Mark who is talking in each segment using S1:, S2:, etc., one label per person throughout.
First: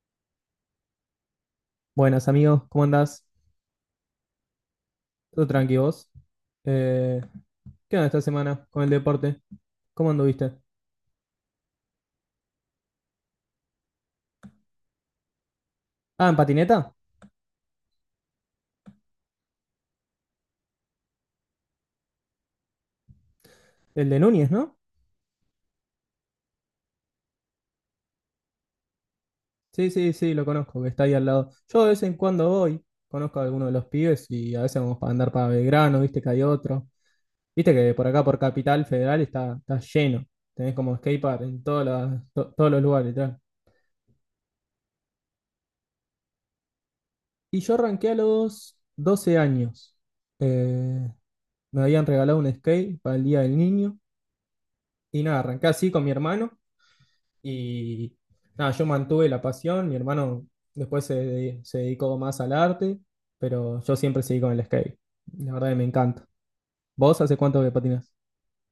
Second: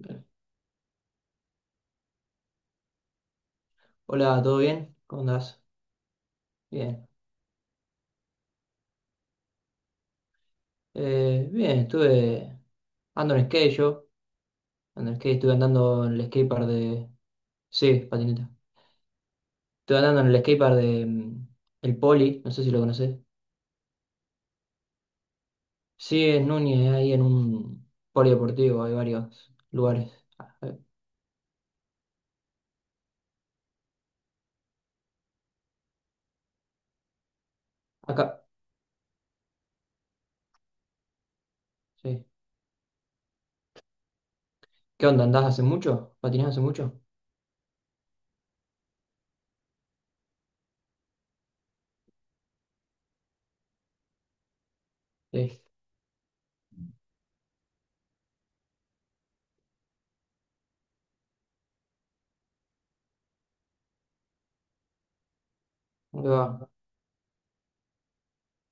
S1: Bien.
S2: Buenas amigos, ¿cómo andás?
S1: Hola, ¿todo bien? ¿Cómo
S2: ¿Todo
S1: andás?
S2: tranqui vos?
S1: Bien.
S2: Eh, ¿Qué onda esta semana con el deporte? ¿Cómo anduviste?
S1: Bien, estuve. Ando en skate yo. Ando en skate, estuve andando en el
S2: Ah, ¿en
S1: skatepark
S2: patineta?
S1: de. Sí, patineta. Estuve andando en el skatepark de. El Poli, no sé si lo conocés.
S2: El de Núñez, ¿no?
S1: Sí, en Núñez, ahí en un polideportivo, hay varios
S2: Sí,
S1: lugares.
S2: sí, sí, lo
S1: Ah,
S2: conozco, que está ahí al lado. Yo de vez en cuando voy, conozco a alguno de los pibes y a veces vamos para andar para Belgrano, viste que hay otro. Viste que por acá, por
S1: acá,
S2: Capital Federal, está lleno. Tenés como skatepark en
S1: sí.
S2: todos los lugares, literal.
S1: ¿Qué onda? ¿Andás hace mucho? ¿Patinás hace mucho?
S2: Y yo arranqué a los 12 años. Eh, Me habían regalado un skate para el Día del Niño. Y nada,
S1: Sí.
S2: arranqué así con mi hermano y nada, yo mantuve la pasión, mi hermano después se dedicó más al arte, pero yo siempre seguí con el skate. La verdad que me
S1: ¿Cómo
S2: encanta.
S1: te va?
S2: ¿Vos hace cuánto que patinás?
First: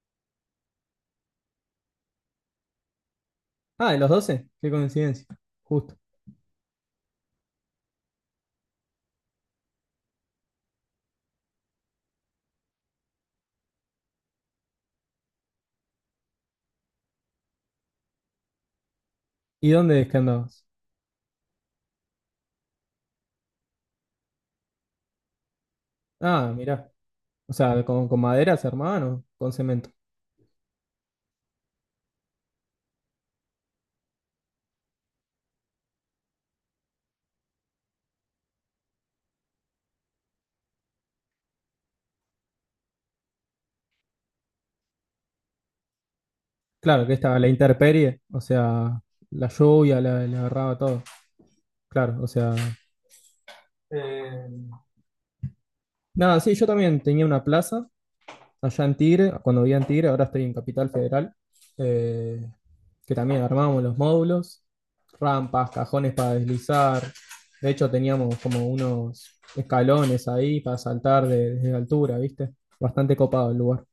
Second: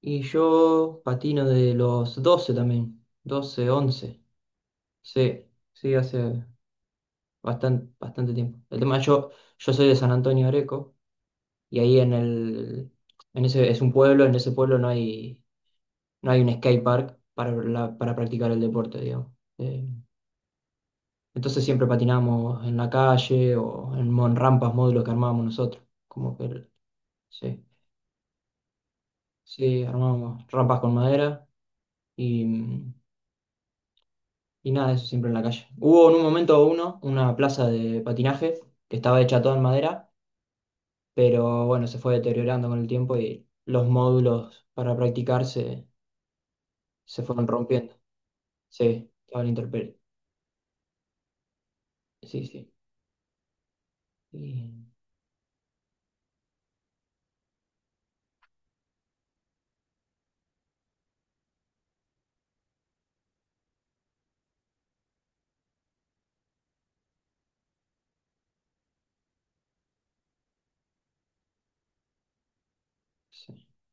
S1: Y yo patino de los 12 también. 12,
S2: Ah, de los
S1: 11.
S2: 12 qué coincidencia,
S1: Sí, sí,
S2: justo.
S1: hace bastante, bastante tiempo. El tema, yo soy de San Antonio de Areco y ahí en ese, es un pueblo, en ese pueblo no hay un skate park para practicar el deporte, digamos.
S2: ¿Y
S1: Eh,
S2: dónde es que andabas?
S1: entonces siempre patinamos en la calle o rampas, módulos que armábamos nosotros. Como que,
S2: Ah, mirá, o
S1: sí,
S2: sea, con maderas, hermano, con
S1: sí,
S2: cemento.
S1: armábamos rampas con madera y, y nada, eso siempre en la calle. Hubo en un momento una plaza de patinaje que estaba hecha toda en madera, pero bueno, se fue deteriorando con el tiempo y los módulos para practicar se,
S2: Claro, que
S1: se
S2: estaba
S1: fueron
S2: la
S1: rompiendo.
S2: intemperie, o sea,
S1: Sí, estaba
S2: la
S1: la intemperie.
S2: lluvia, la agarraba todo. Claro, o
S1: Sí,
S2: sea...
S1: sí.
S2: eh,
S1: Y-
S2: Nada, sí, yo también tenía una plaza allá en Tigre, cuando vivía en Tigre, ahora estoy en Capital Federal, eh, que también armábamos los módulos, rampas, cajones para deslizar. De hecho, teníamos como unos escalones ahí para saltar desde altura, ¿viste? Bastante copado el
S1: sí.
S2: lugar.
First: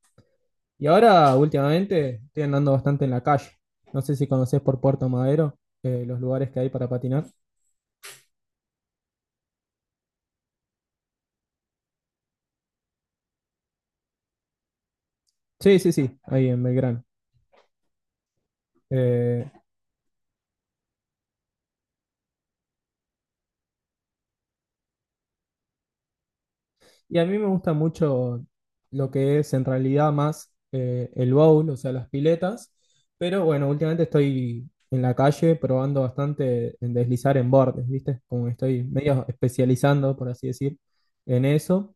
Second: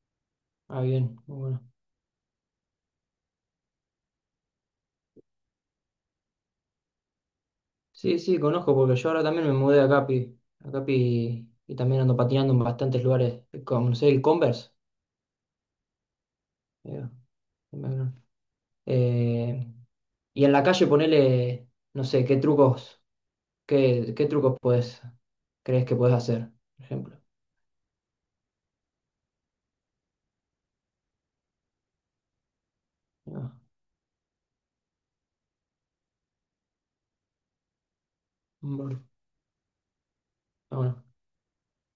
S1: Ah,
S2: Y
S1: bien,
S2: ahora,
S1: muy bueno.
S2: últimamente, estoy andando bastante en la calle. No sé si conocés por Puerto Madero, los lugares que hay para patinar.
S1: Sí, sí, conozco, porque yo ahora también me mudé a Capi, y también ando patinando en bastantes lugares, como no sé, el Converse.
S2: Sí, sí, sí, ahí en Belgrano.
S1: eh, bueno,
S2: Eh,
S1: eh, y en la calle ponele, no sé, qué trucos, qué trucos crees que puedes hacer, por
S2: Y
S1: ejemplo.
S2: a mí me gusta mucho lo que es en realidad más el bowl, o sea, las piletas.
S1: Ahí va.
S2: Pero bueno, últimamente estoy en la calle probando bastante en deslizar en bordes, ¿viste? Como que estoy
S1: Bueno,
S2: medio especializando, por así decir, en eso.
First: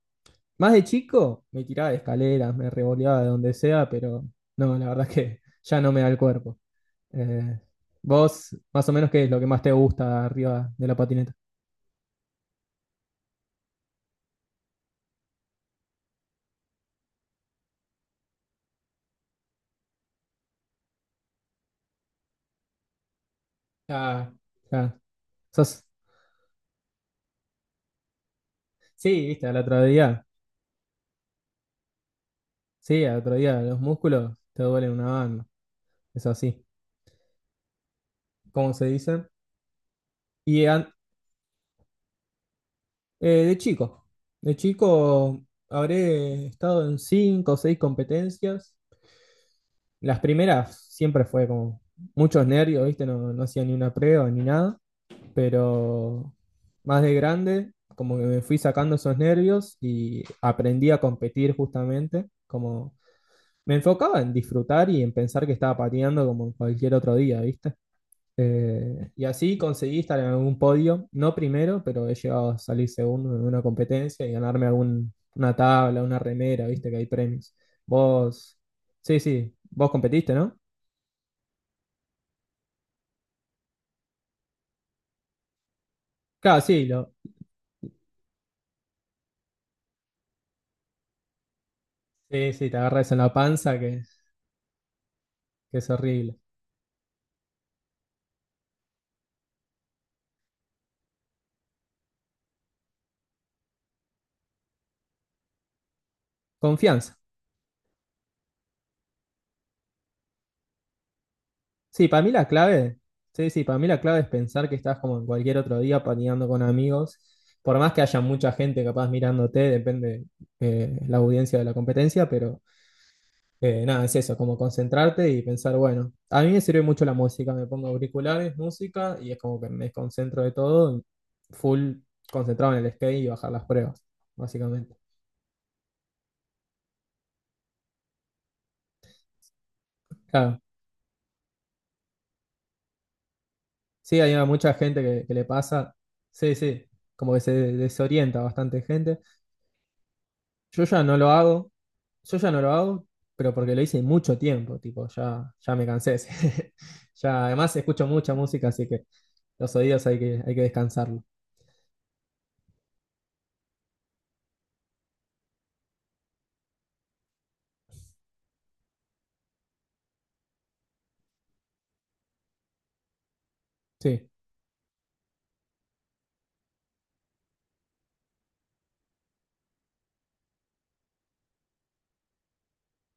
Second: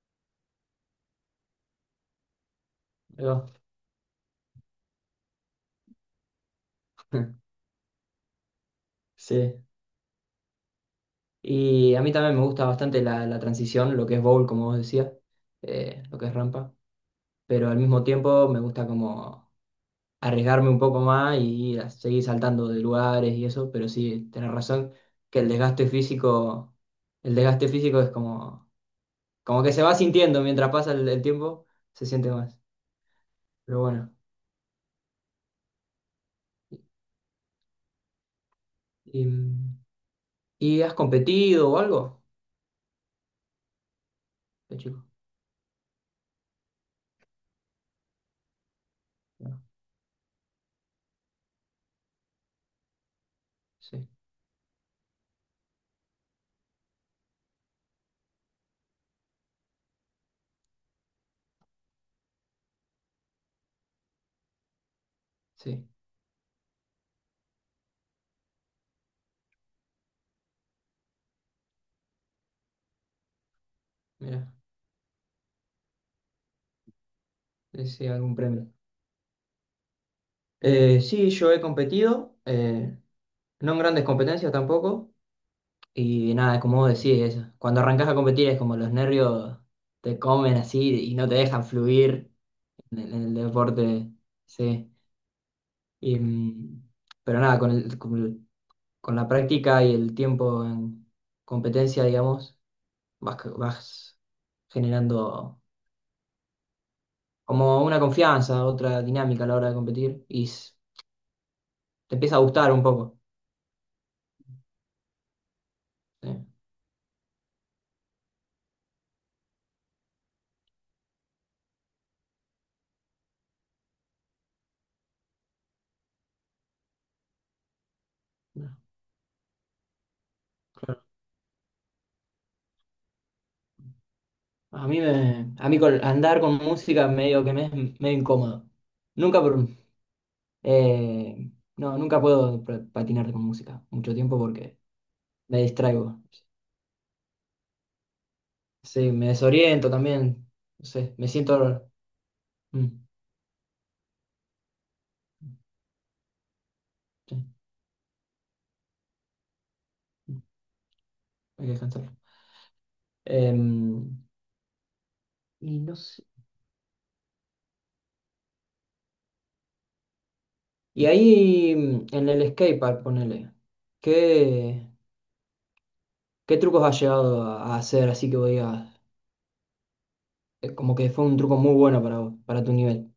S2: Más de chico me tiraba de escaleras, me revoleaba
S1: ahí
S2: de donde
S1: va.
S2: sea, pero no, la verdad es que ya no me da el cuerpo. Eh, vos, más o menos, ¿qué es lo que
S1: Sí.
S2: más te gusta arriba de la patineta?
S1: Y a mí también me gusta bastante la transición, lo que es bowl, como vos decías, lo que es rampa. Pero al mismo tiempo me gusta como arriesgarme un poco más y seguir saltando de lugares y eso. Pero sí,
S2: Ah,
S1: tenés
S2: ah,
S1: razón que
S2: sos-
S1: el desgaste físico es como,
S2: sí, viste, al
S1: como que se
S2: otro
S1: va
S2: día.
S1: sintiendo mientras pasa el tiempo, se siente más.
S2: Sí, al otro día los
S1: Pero bueno.
S2: músculos te duelen una banda. Es así, ¿cómo se
S1: ¿Y,
S2: dicen? Y
S1: y
S2: an-
S1: has competido o algo?
S2: de chico, de
S1: ¿De chico?
S2: chico habré estado en cinco o seis competencias.
S1: No.
S2: Las primeras siempre fue como muchos nervios, ¿viste? No, no hacía ni una
S1: Sí,
S2: prueba ni nada, pero más de grande, como que me fui sacando esos nervios y aprendí a competir justamente, como me enfocaba en disfrutar y en pensar que estaba
S1: sí,
S2: pateando como cualquier otro día, ¿viste? Y así conseguí estar en algún podio, no primero, pero he llegado a salir segundo en una competencia y
S1: mira,
S2: ganarme algún, una tabla, una remera, viste que hay premios.
S1: sí algún
S2: Vos,
S1: premio.
S2: sí, sí, vos competiste, ¿no?
S1: Sí, yo he competido, no en grandes competencias tampoco, y nada,
S2: Claro,
S1: como vos decís, eso. Cuando arrancás a competir es como los nervios te comen así y no te dejan fluir
S2: sí, sí, te
S1: en
S2: agarras
S1: el,
S2: en
S1: en
S2: la
S1: el
S2: panza
S1: deporte, sí.
S2: que es
S1: Y,
S2: horrible.
S1: mm, pero nada, con la práctica y el tiempo en competencia, digamos, vas generando
S2: Confianza.
S1: como una confianza, otra dinámica a la hora de competir y
S2: Sí,
S1: te
S2: para mí
S1: empieza a
S2: la
S1: gustar un
S2: clave,
S1: poco.
S2: sí, sí, para mí la clave es pensar que estás como en cualquier otro día
S1: Sí.
S2: patinando con amigos, por más que haya mucha gente capaz mirándote, depende la audiencia de la competencia, pero nada, es eso, como concentrarte y pensar, bueno, a mí me sirve mucho la música, me pongo auriculares, música y es como que me desconcentro de todo, full concentrado en el skate y bajar las pruebas, básicamente.
S1: A mí con, andar con música medio que me es medio incómodo. Nunca,
S2: Claro,
S1: eh, no, nunca puedo patinar con música mucho
S2: sí, hay
S1: tiempo
S2: mucha
S1: porque
S2: gente que le
S1: me
S2: pasa,
S1: distraigo.
S2: sí, sí, como que se desorienta bastante
S1: Sí,
S2: gente.
S1: me desoriento también.
S2: Yo
S1: No
S2: ya
S1: sé,
S2: no
S1: me
S2: lo hago,
S1: siento.
S2: yo ya no lo
S1: mm,
S2: hago, pero porque lo hice mucho tiempo, tipo, ya, ya me cansé.
S1: sí,
S2: Ya, además escucho mucha música, así que los oídos
S1: mm,
S2: hay que descansarlo.
S1: hay que descansar. Em, y no sé. Y ahí en el skatepark, ponele.
S2: Sí.
S1: ¿Qué, qué trucos has llegado a hacer? Así que voy a. Como que fue un truco muy bueno para, vos, para tu nivel.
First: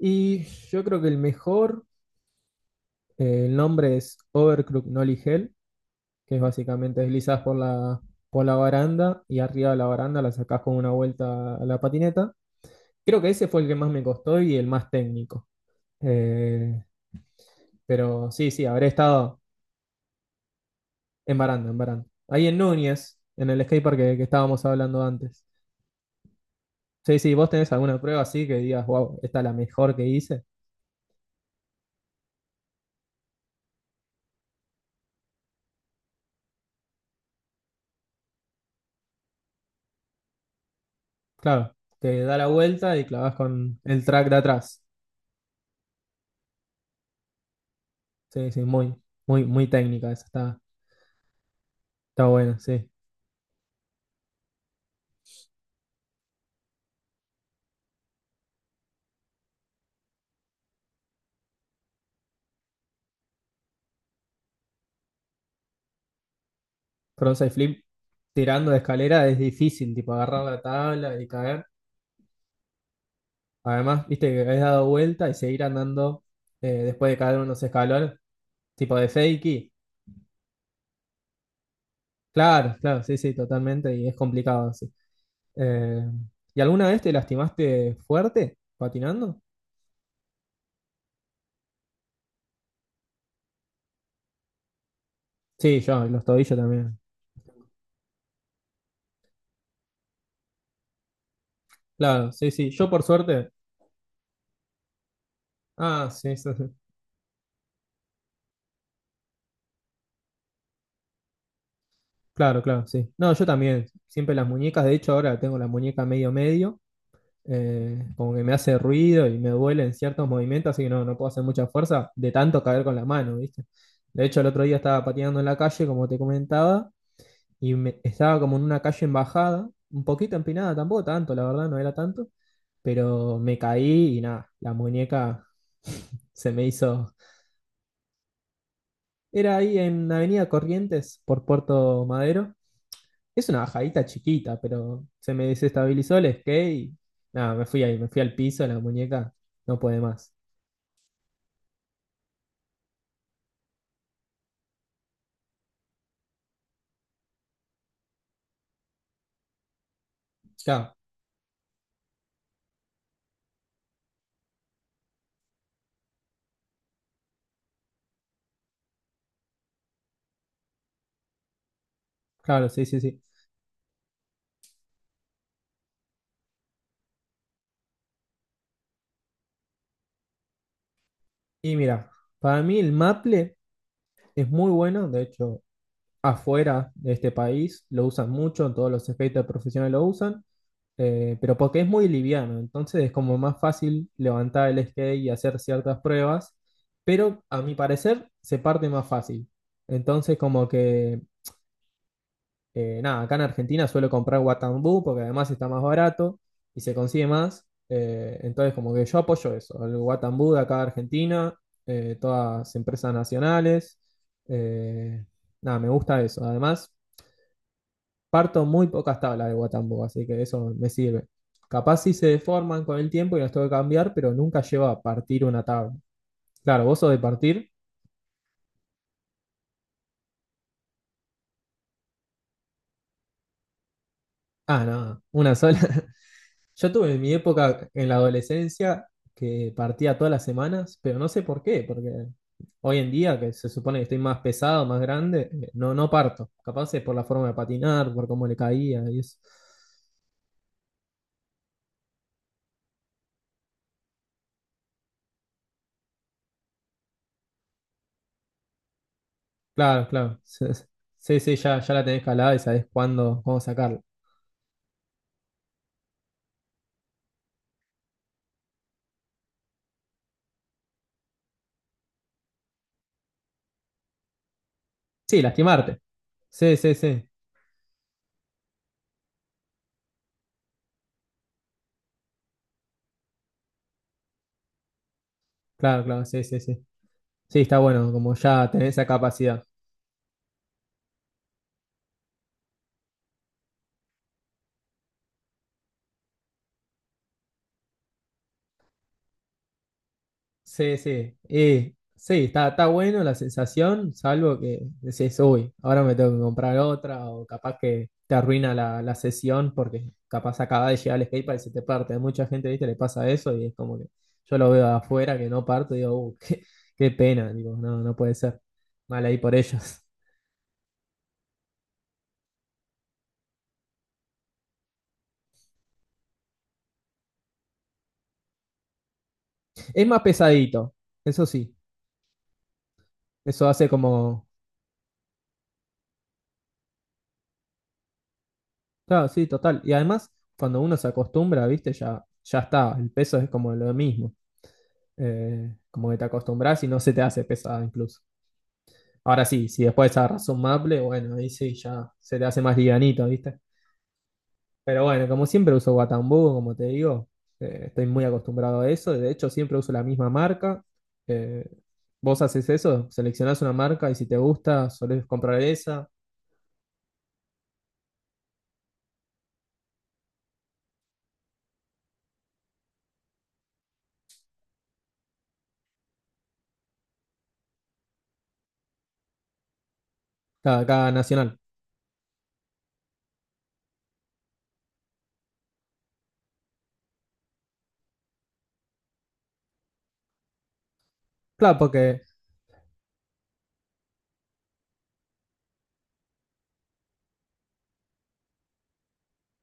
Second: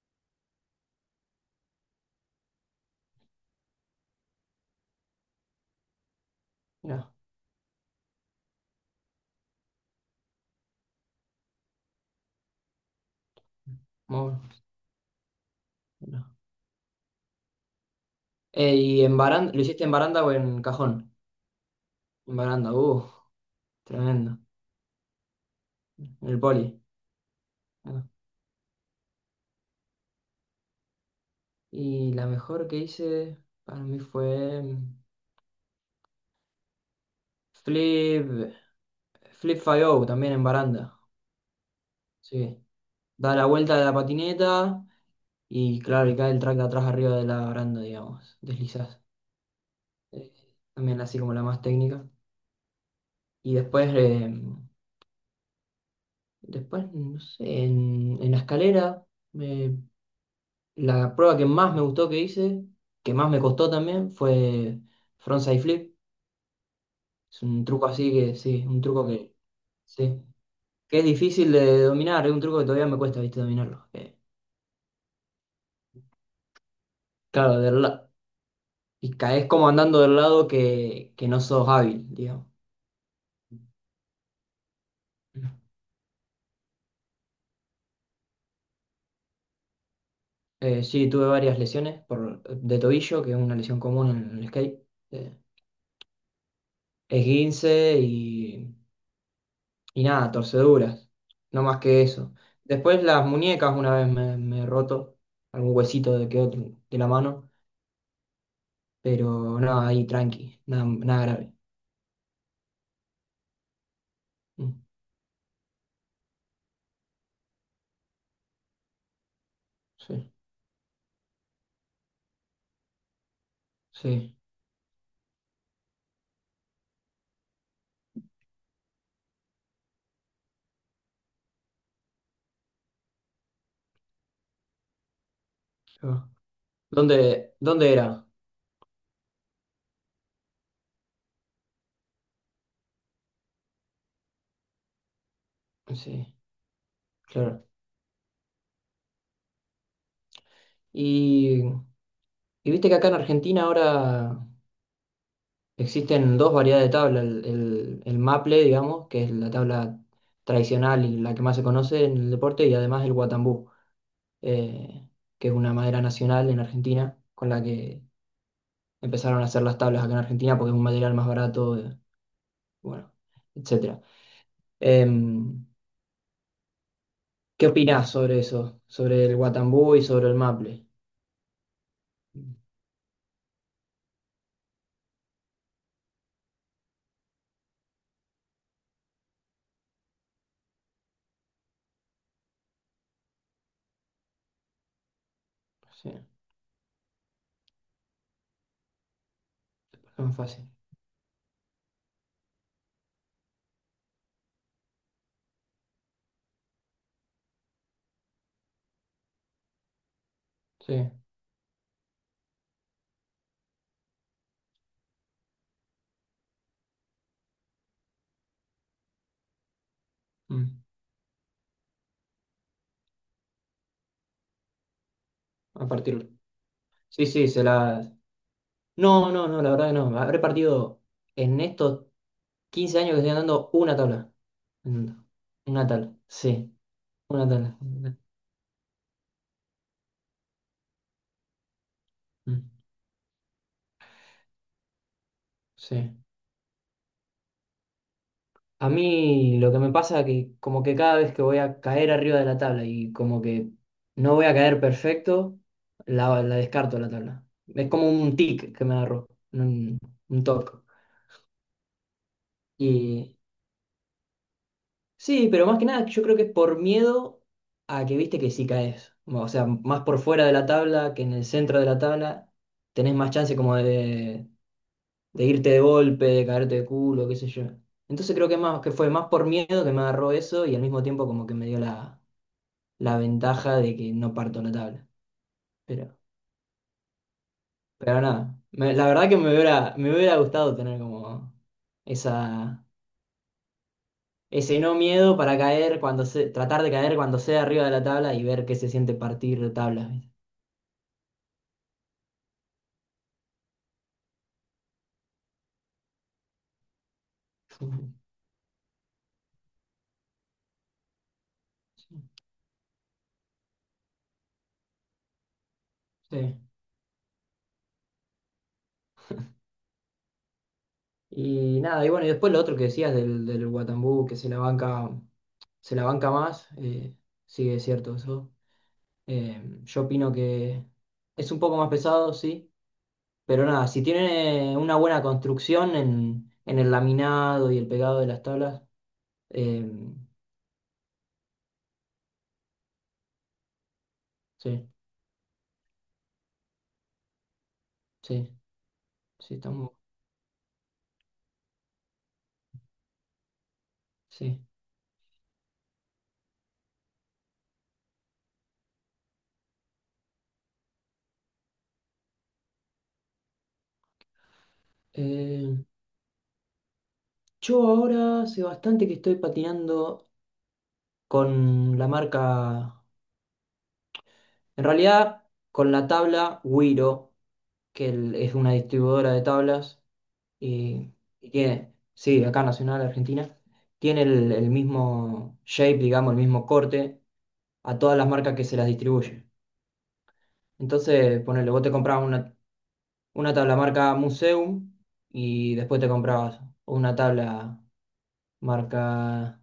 S2: Y yo creo que el mejor, el nombre es Overclock Nolly Hell, que es básicamente
S1: Mirá.
S2: deslizás por por la baranda y arriba de la baranda la sacás con una vuelta a la patineta. Creo que ese fue el que más me
S1: Muy
S2: costó
S1: bueno.
S2: y el más técnico.
S1: No.
S2: Eh, pero sí, sí, habré
S1: ¿Y en
S2: estado
S1: baranda, lo hiciste en baranda o en cajón?
S2: en baranda, en baranda.
S1: En
S2: Ahí en
S1: baranda,
S2: Núñez, en el skatepark que
S1: tremendo.
S2: estábamos hablando antes.
S1: En el poli.
S2: Sí, sí, vos tenés alguna
S1: Ah.
S2: prueba así que digas, wow, esta es la mejor que hice.
S1: Y la mejor que hice para mí fue Flip, Flip 5 también en baranda.
S2: Claro, te da la
S1: Sí.
S2: vuelta y clavas
S1: Da la vuelta
S2: con
S1: de la
S2: el track de atrás.
S1: patineta y claro, y cae el track de atrás arriba de la baranda, digamos.
S2: Sí, sí, muy,
S1: Deslizás.
S2: muy, muy técnica esa,
S1: Eh, También así como la más técnica.
S2: está buena, sí.
S1: Y después, no sé, en, la escalera. Me La prueba que más me gustó que hice, que más me costó también, fue frontside flip. Es
S2: Frontside
S1: un
S2: flip
S1: truco así que, sí,
S2: tirando de
S1: un truco
S2: escalera
S1: que,
S2: es difícil, tipo
S1: sí,
S2: agarrar la
S1: que es
S2: tabla y
S1: difícil
S2: caer.
S1: de dominar, es un truco que todavía me cuesta, viste, dominarlo.
S2: Además, viste que has dado vuelta y seguir andando después de caer
S1: Claro,
S2: unos escalones, tipo de
S1: y caes como
S2: fakey.
S1: andando del lado que no sos hábil, digamos.
S2: Claro, claro, sí, sí, totalmente, y es complicado sí. Eh, ¿Y alguna vez te lastimaste fuerte patinando?
S1: Sí, tuve varias lesiones por, de tobillo, que es una lesión común en el skate. Eh,
S2: Sí, yo, los tobillos también.
S1: Esguince y nada, torceduras, no más que
S2: Claro,
S1: eso.
S2: sí, sí, yo por
S1: Después las
S2: suerte.
S1: muñecas, una vez me he roto algún
S2: Ah,
S1: huesito de
S2: sí,
S1: que
S2: sí,
S1: otro,
S2: sí.
S1: de la mano, pero nada, ahí tranqui, nada, nada grave.
S2: Claro, claro, sí. No, yo también, siempre las
S1: Mm,
S2: muñecas, de hecho ahora tengo la muñeca medio medio, como que me hace ruido y me duele en ciertos
S1: sí,
S2: movimientos, así que no, no puedo hacer mucha fuerza de tanto caer con la mano, ¿viste? De
S1: sí.
S2: hecho el otro día estaba pateando en la calle, como te comentaba, estaba como en una calle en bajada, un poquito empinada, tampoco tanto, la verdad, no era tanto, pero me caí y nada, la muñeca
S1: Claro.
S2: se me hizo...
S1: ¿Dónde era?
S2: Era ahí en Avenida Corrientes por Puerto Madero. Es una bajadita chiquita, pero se me desestabilizó el
S1: Sí,
S2: skate y nada,
S1: claro.
S2: me fui ahí, me fui al piso, la muñeca no puede más.
S1: Y, y viste que acá en Argentina ahora existen dos variedades de tabla, el maple, digamos, que es la tabla
S2: Claro,
S1: tradicional y la que más se conoce en el deporte, y además el guatambú. eh, que es una madera nacional en Argentina, con la que empezaron a hacer las tablas acá en Argentina porque es un material más barato,
S2: claro, sí, sí,
S1: bueno,
S2: sí.
S1: etcétera. Em, ¿Qué opinás sobre eso? Sobre el Guatambú y sobre el maple.
S2: Y mira, para mí el maple es muy bueno, de hecho, afuera de este país lo usan mucho, todos los skaters profesionales lo usan, pero porque es muy liviano, entonces es como más fácil levantar el skate y hacer ciertas
S1: Sí,
S2: pruebas, pero a mi parecer se parte más fácil.
S1: no es
S2: Entonces
S1: fácil.
S2: como que nada, acá en Argentina suelo comprar Guatambú porque además está más barato y se consigue más. Entonces, como que yo apoyo eso, el Guatambú de acá de
S1: Sí,
S2: Argentina, todas empresas nacionales. eh, nada, me gusta eso. Además, parto muy pocas tablas de Guatambú, así que eso
S1: mm,
S2: me sirve. Capaz si se deforman con el tiempo y las tengo que cambiar, pero nunca llevo a partir una
S1: a
S2: tabla.
S1: partir.
S2: Claro, vos sos de
S1: Sí, sí, se
S2: partir.
S1: la. No, no, no, la verdad que no. Habré partido en estos 15 años que estoy andando una tabla.
S2: Ah, no,
S1: Andando.
S2: una sola.
S1: Una tabla, sí,
S2: Yo tuve mi
S1: una tabla.
S2: época en la adolescencia que partía todas las semanas, pero no sé por qué, porque
S1: Mm,
S2: hoy en día, que se supone que estoy más pesado, más grande, no, no
S1: sí.
S2: parto. Capaz es por la forma de patinar, por cómo le
S1: A
S2: caía y eso.
S1: mí lo que me pasa es que como que cada vez que voy a caer arriba de la tabla y como que no voy a caer perfecto, la descarto la tabla. Es como un tic que me agarró, un,
S2: Claro, claro.
S1: un toque.
S2: Sí, sí, sí, ya, ya la tenés calada y sabés
S1: Y
S2: cuándo, cómo sacarla.
S1: sí, pero más que nada yo creo que es por miedo a que viste que si caes. O sea, más por fuera de la tabla que en el centro de la tabla, tenés más chance como de,
S2: Sí,
S1: de irte de
S2: lastimarte.
S1: golpe, de caerte
S2: Sí,
S1: de
S2: sí,
S1: culo,
S2: sí.
S1: qué sé yo. Entonces creo que más que fue más por miedo que me agarró eso y al mismo tiempo como que me dio la ventaja de que no parto la tabla.
S2: Claro,
S1: Pero,
S2: claro, sí, sí, sí. Sí, está bueno,
S1: pero
S2: como
S1: nada,
S2: ya tenés esa
S1: la verdad que me
S2: capacidad.
S1: hubiera, me hubiera gustado tener como esa, ese no miedo para caer cuando se, tratar de caer cuando sea arriba de la tabla y ver qué se siente partir de tablas.
S2: Sí, sí. Y sí, está, está bueno la sensación, salvo que decís, uy, ahora me tengo que comprar otra, o capaz que
S1: ¿Viste?
S2: te arruina la sesión porque capaz acaba de llegar el skatepark y se te parte. A mucha gente, viste, le pasa eso y es como que yo lo veo de afuera que no parto y digo,
S1: Sí.
S2: qué, qué pena, digo, no, no puede ser. Mal ahí por ellos.
S1: Y nada, y bueno, y después lo otro que decías del Guatambú, que se la banca más, sí, es cierto eso. Yo
S2: Es más
S1: opino que
S2: pesadito, eso
S1: es un
S2: sí.
S1: poco más pesado, sí, pero
S2: Eso
S1: nada,
S2: hace
S1: si
S2: como.
S1: tiene una buena construcción en, el laminado y el pegado de las tablas,
S2: Claro, sí, total.
S1: eh,
S2: Y además, cuando uno se acostumbra, viste, ya, ya está. El peso es como lo mismo.
S1: sí,
S2: Como que te acostumbras y no se te hace pesada incluso.
S1: sí,
S2: Ahora
S1: sí,
S2: sí,
S1: está
S2: si
S1: muy, bueno,
S2: después agarras un maple, bueno, ahí sí ya se te hace más livianito, ¿viste?
S1: sí.
S2: Pero bueno, como siempre uso Guatambú, como te digo, estoy muy acostumbrado a eso. De hecho, siempre uso la misma marca. Eh, vos haces eso, seleccionás una marca y si te gusta, solés comprar
S1: Eh,
S2: esa.
S1: yo ahora hace bastante que estoy patinando con la marca, en realidad con la tabla Wiro, que es una distribuidora de tablas
S2: Cada
S1: y, y
S2: nacional.
S1: tiene, sí, acá Nacional Argentina, tiene el mismo shape, digamos, el mismo corte a todas las marcas que se las distribuye. Entonces, ponele,
S2: Claro,
S1: vos te
S2: porque,
S1: comprabas una tabla marca Museum y después te comprabas una tabla marca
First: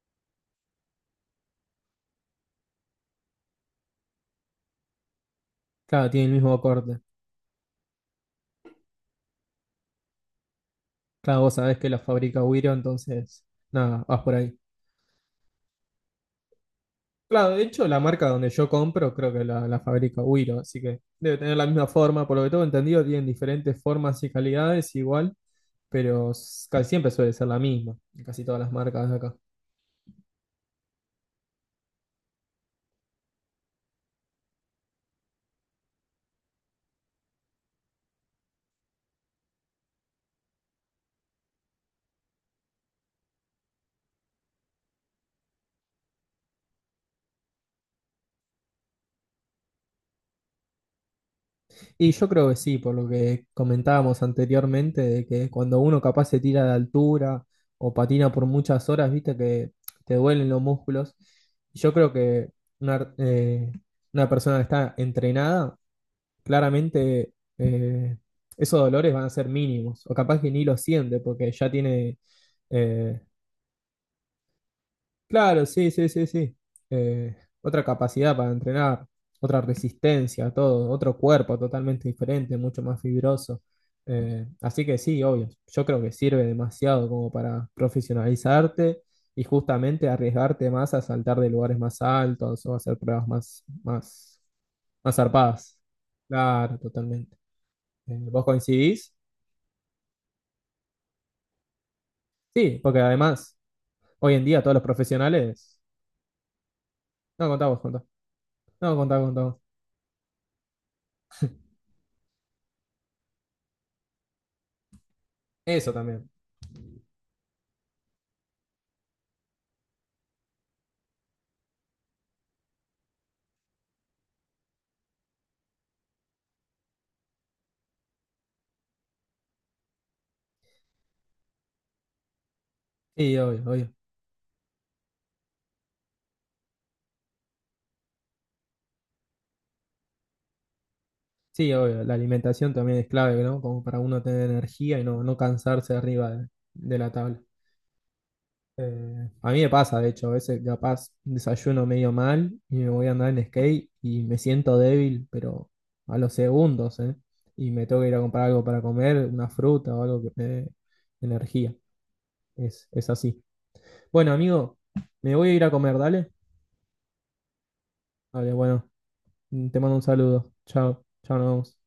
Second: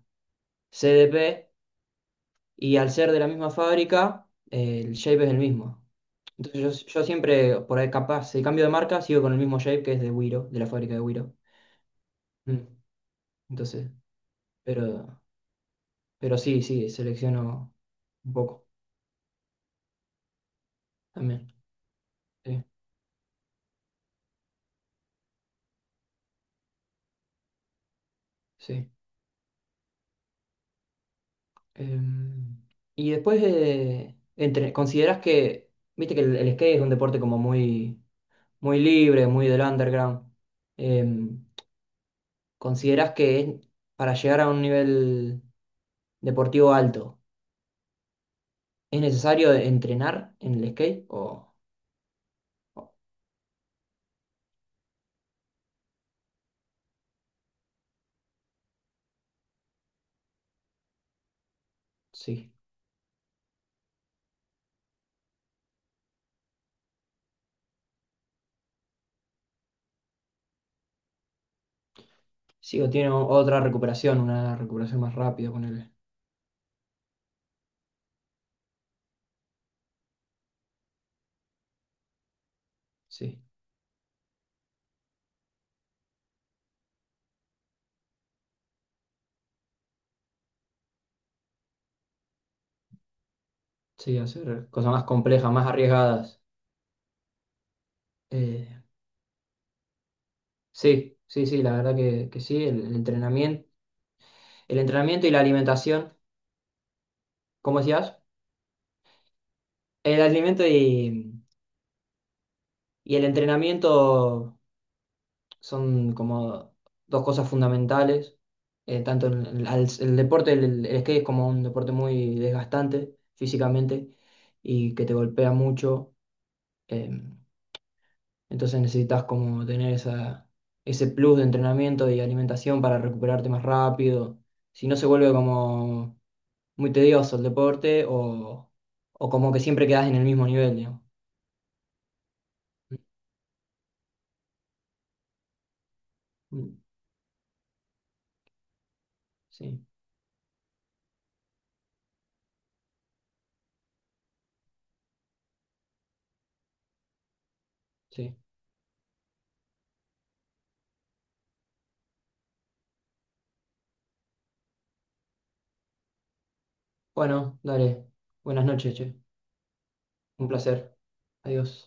S1: CDP y al ser de la misma fábrica, el shape es el mismo.
S2: claro, tiene el mismo
S1: Entonces yo,
S2: corte.
S1: yo siempre, por ahí capaz, si cambio de marca, sigo con el mismo shape que es de Wiro, de la fábrica de Wiro.
S2: Claro, vos sabés que la fabrica
S1: Mm.
S2: Wiro, entonces,
S1: Entonces,
S2: nada, vas por ahí.
S1: pero, pero sí, sí,
S2: Claro, de
S1: selecciono
S2: hecho, la marca
S1: un
S2: donde yo
S1: poco
S2: compro creo que la fabrica Wiro, así que debe
S1: también.
S2: tener la misma forma. Por lo que tengo
S1: Sí,
S2: entendido, tienen diferentes formas y calidades igual, pero casi siempre suele ser la misma, en casi todas las
S1: sí.
S2: marcas de acá.
S1: Em, y después, ¿Consideras que, viste que el skate es un deporte como muy, muy libre, muy del underground? Em, ¿Consideras que para llegar a un nivel deportivo alto, es necesario entrenar en el skate?
S2: Y yo creo que sí,
S1: O-
S2: por lo que comentábamos anteriormente, de que cuando uno capaz se tira de altura o patina por muchas horas, viste que te duelen los músculos. Yo creo que
S1: sí?
S2: una, eh, una persona que está entrenada, claramente eh, esos dolores van a ser mínimos, o capaz que ni lo siente porque ya tiene
S1: Sí, o tiene
S2: eh,
S1: otra recuperación, una recuperación más rápida,
S2: claro, sí,
S1: ponele.
S2: sí, sí, sí. Eh, otra capacidad para entrenar, otra resistencia, todo, otro cuerpo totalmente diferente, mucho más
S1: Sí,
S2: fibroso. Así que sí, obvio, yo creo que sirve demasiado como para profesionalizarte y justamente arriesgarte más a saltar de lugares más altos o a hacer pruebas
S1: sí, hacer cosas más
S2: más
S1: complejas, más
S2: zarpadas.
S1: arriesgadas.
S2: Claro, totalmente. ¿Vos
S1: Eh,
S2: coincidís?
S1: sí, sí, sí, la verdad que sí,
S2: Sí,
S1: el
S2: porque además,
S1: entrenamiento.
S2: hoy en día todos
S1: El
S2: los
S1: entrenamiento y la
S2: profesionales...
S1: alimentación,
S2: No, contá vos,
S1: ¿cómo
S2: contá.
S1: decías?
S2: No, contá, contá vos.
S1: El alimento y el entrenamiento
S2: Eso
S1: son
S2: también.
S1: como dos cosas fundamentales. Tanto deporte, el skate es como un deporte muy desgastante físicamente y que te golpea mucho. em, Entonces necesitas como tener esa, ese plus de entrenamiento y alimentación para
S2: Sí,
S1: recuperarte
S2: obvio,
S1: más
S2: obvio.
S1: rápido. Si no se vuelve como muy tedioso el deporte o como que siempre quedas en el mismo nivel, digamos.
S2: Sí, obvio. La alimentación también
S1: Mm,
S2: es clave, ¿no? Como para uno tener energía y no, no cansarse arriba
S1: mm,
S2: de la tabla. A mí me
S1: sí,
S2: pasa, de hecho, a veces capaz desayuno medio mal y me voy a andar en skate y me siento débil, pero a los segundos, ¿eh? Y me tengo que ir a
S1: sí.
S2: comprar algo para comer, una fruta o algo que me dé energía. Es así. Bueno, amigo, me voy a ir a comer, dale.
S1: Bueno, dale.
S2: Vale,
S1: Buenas
S2: bueno,
S1: noches, che.
S2: te mando un
S1: Un
S2: saludo.
S1: placer.
S2: Chao, chao, nos vemos.
S1: Adiós.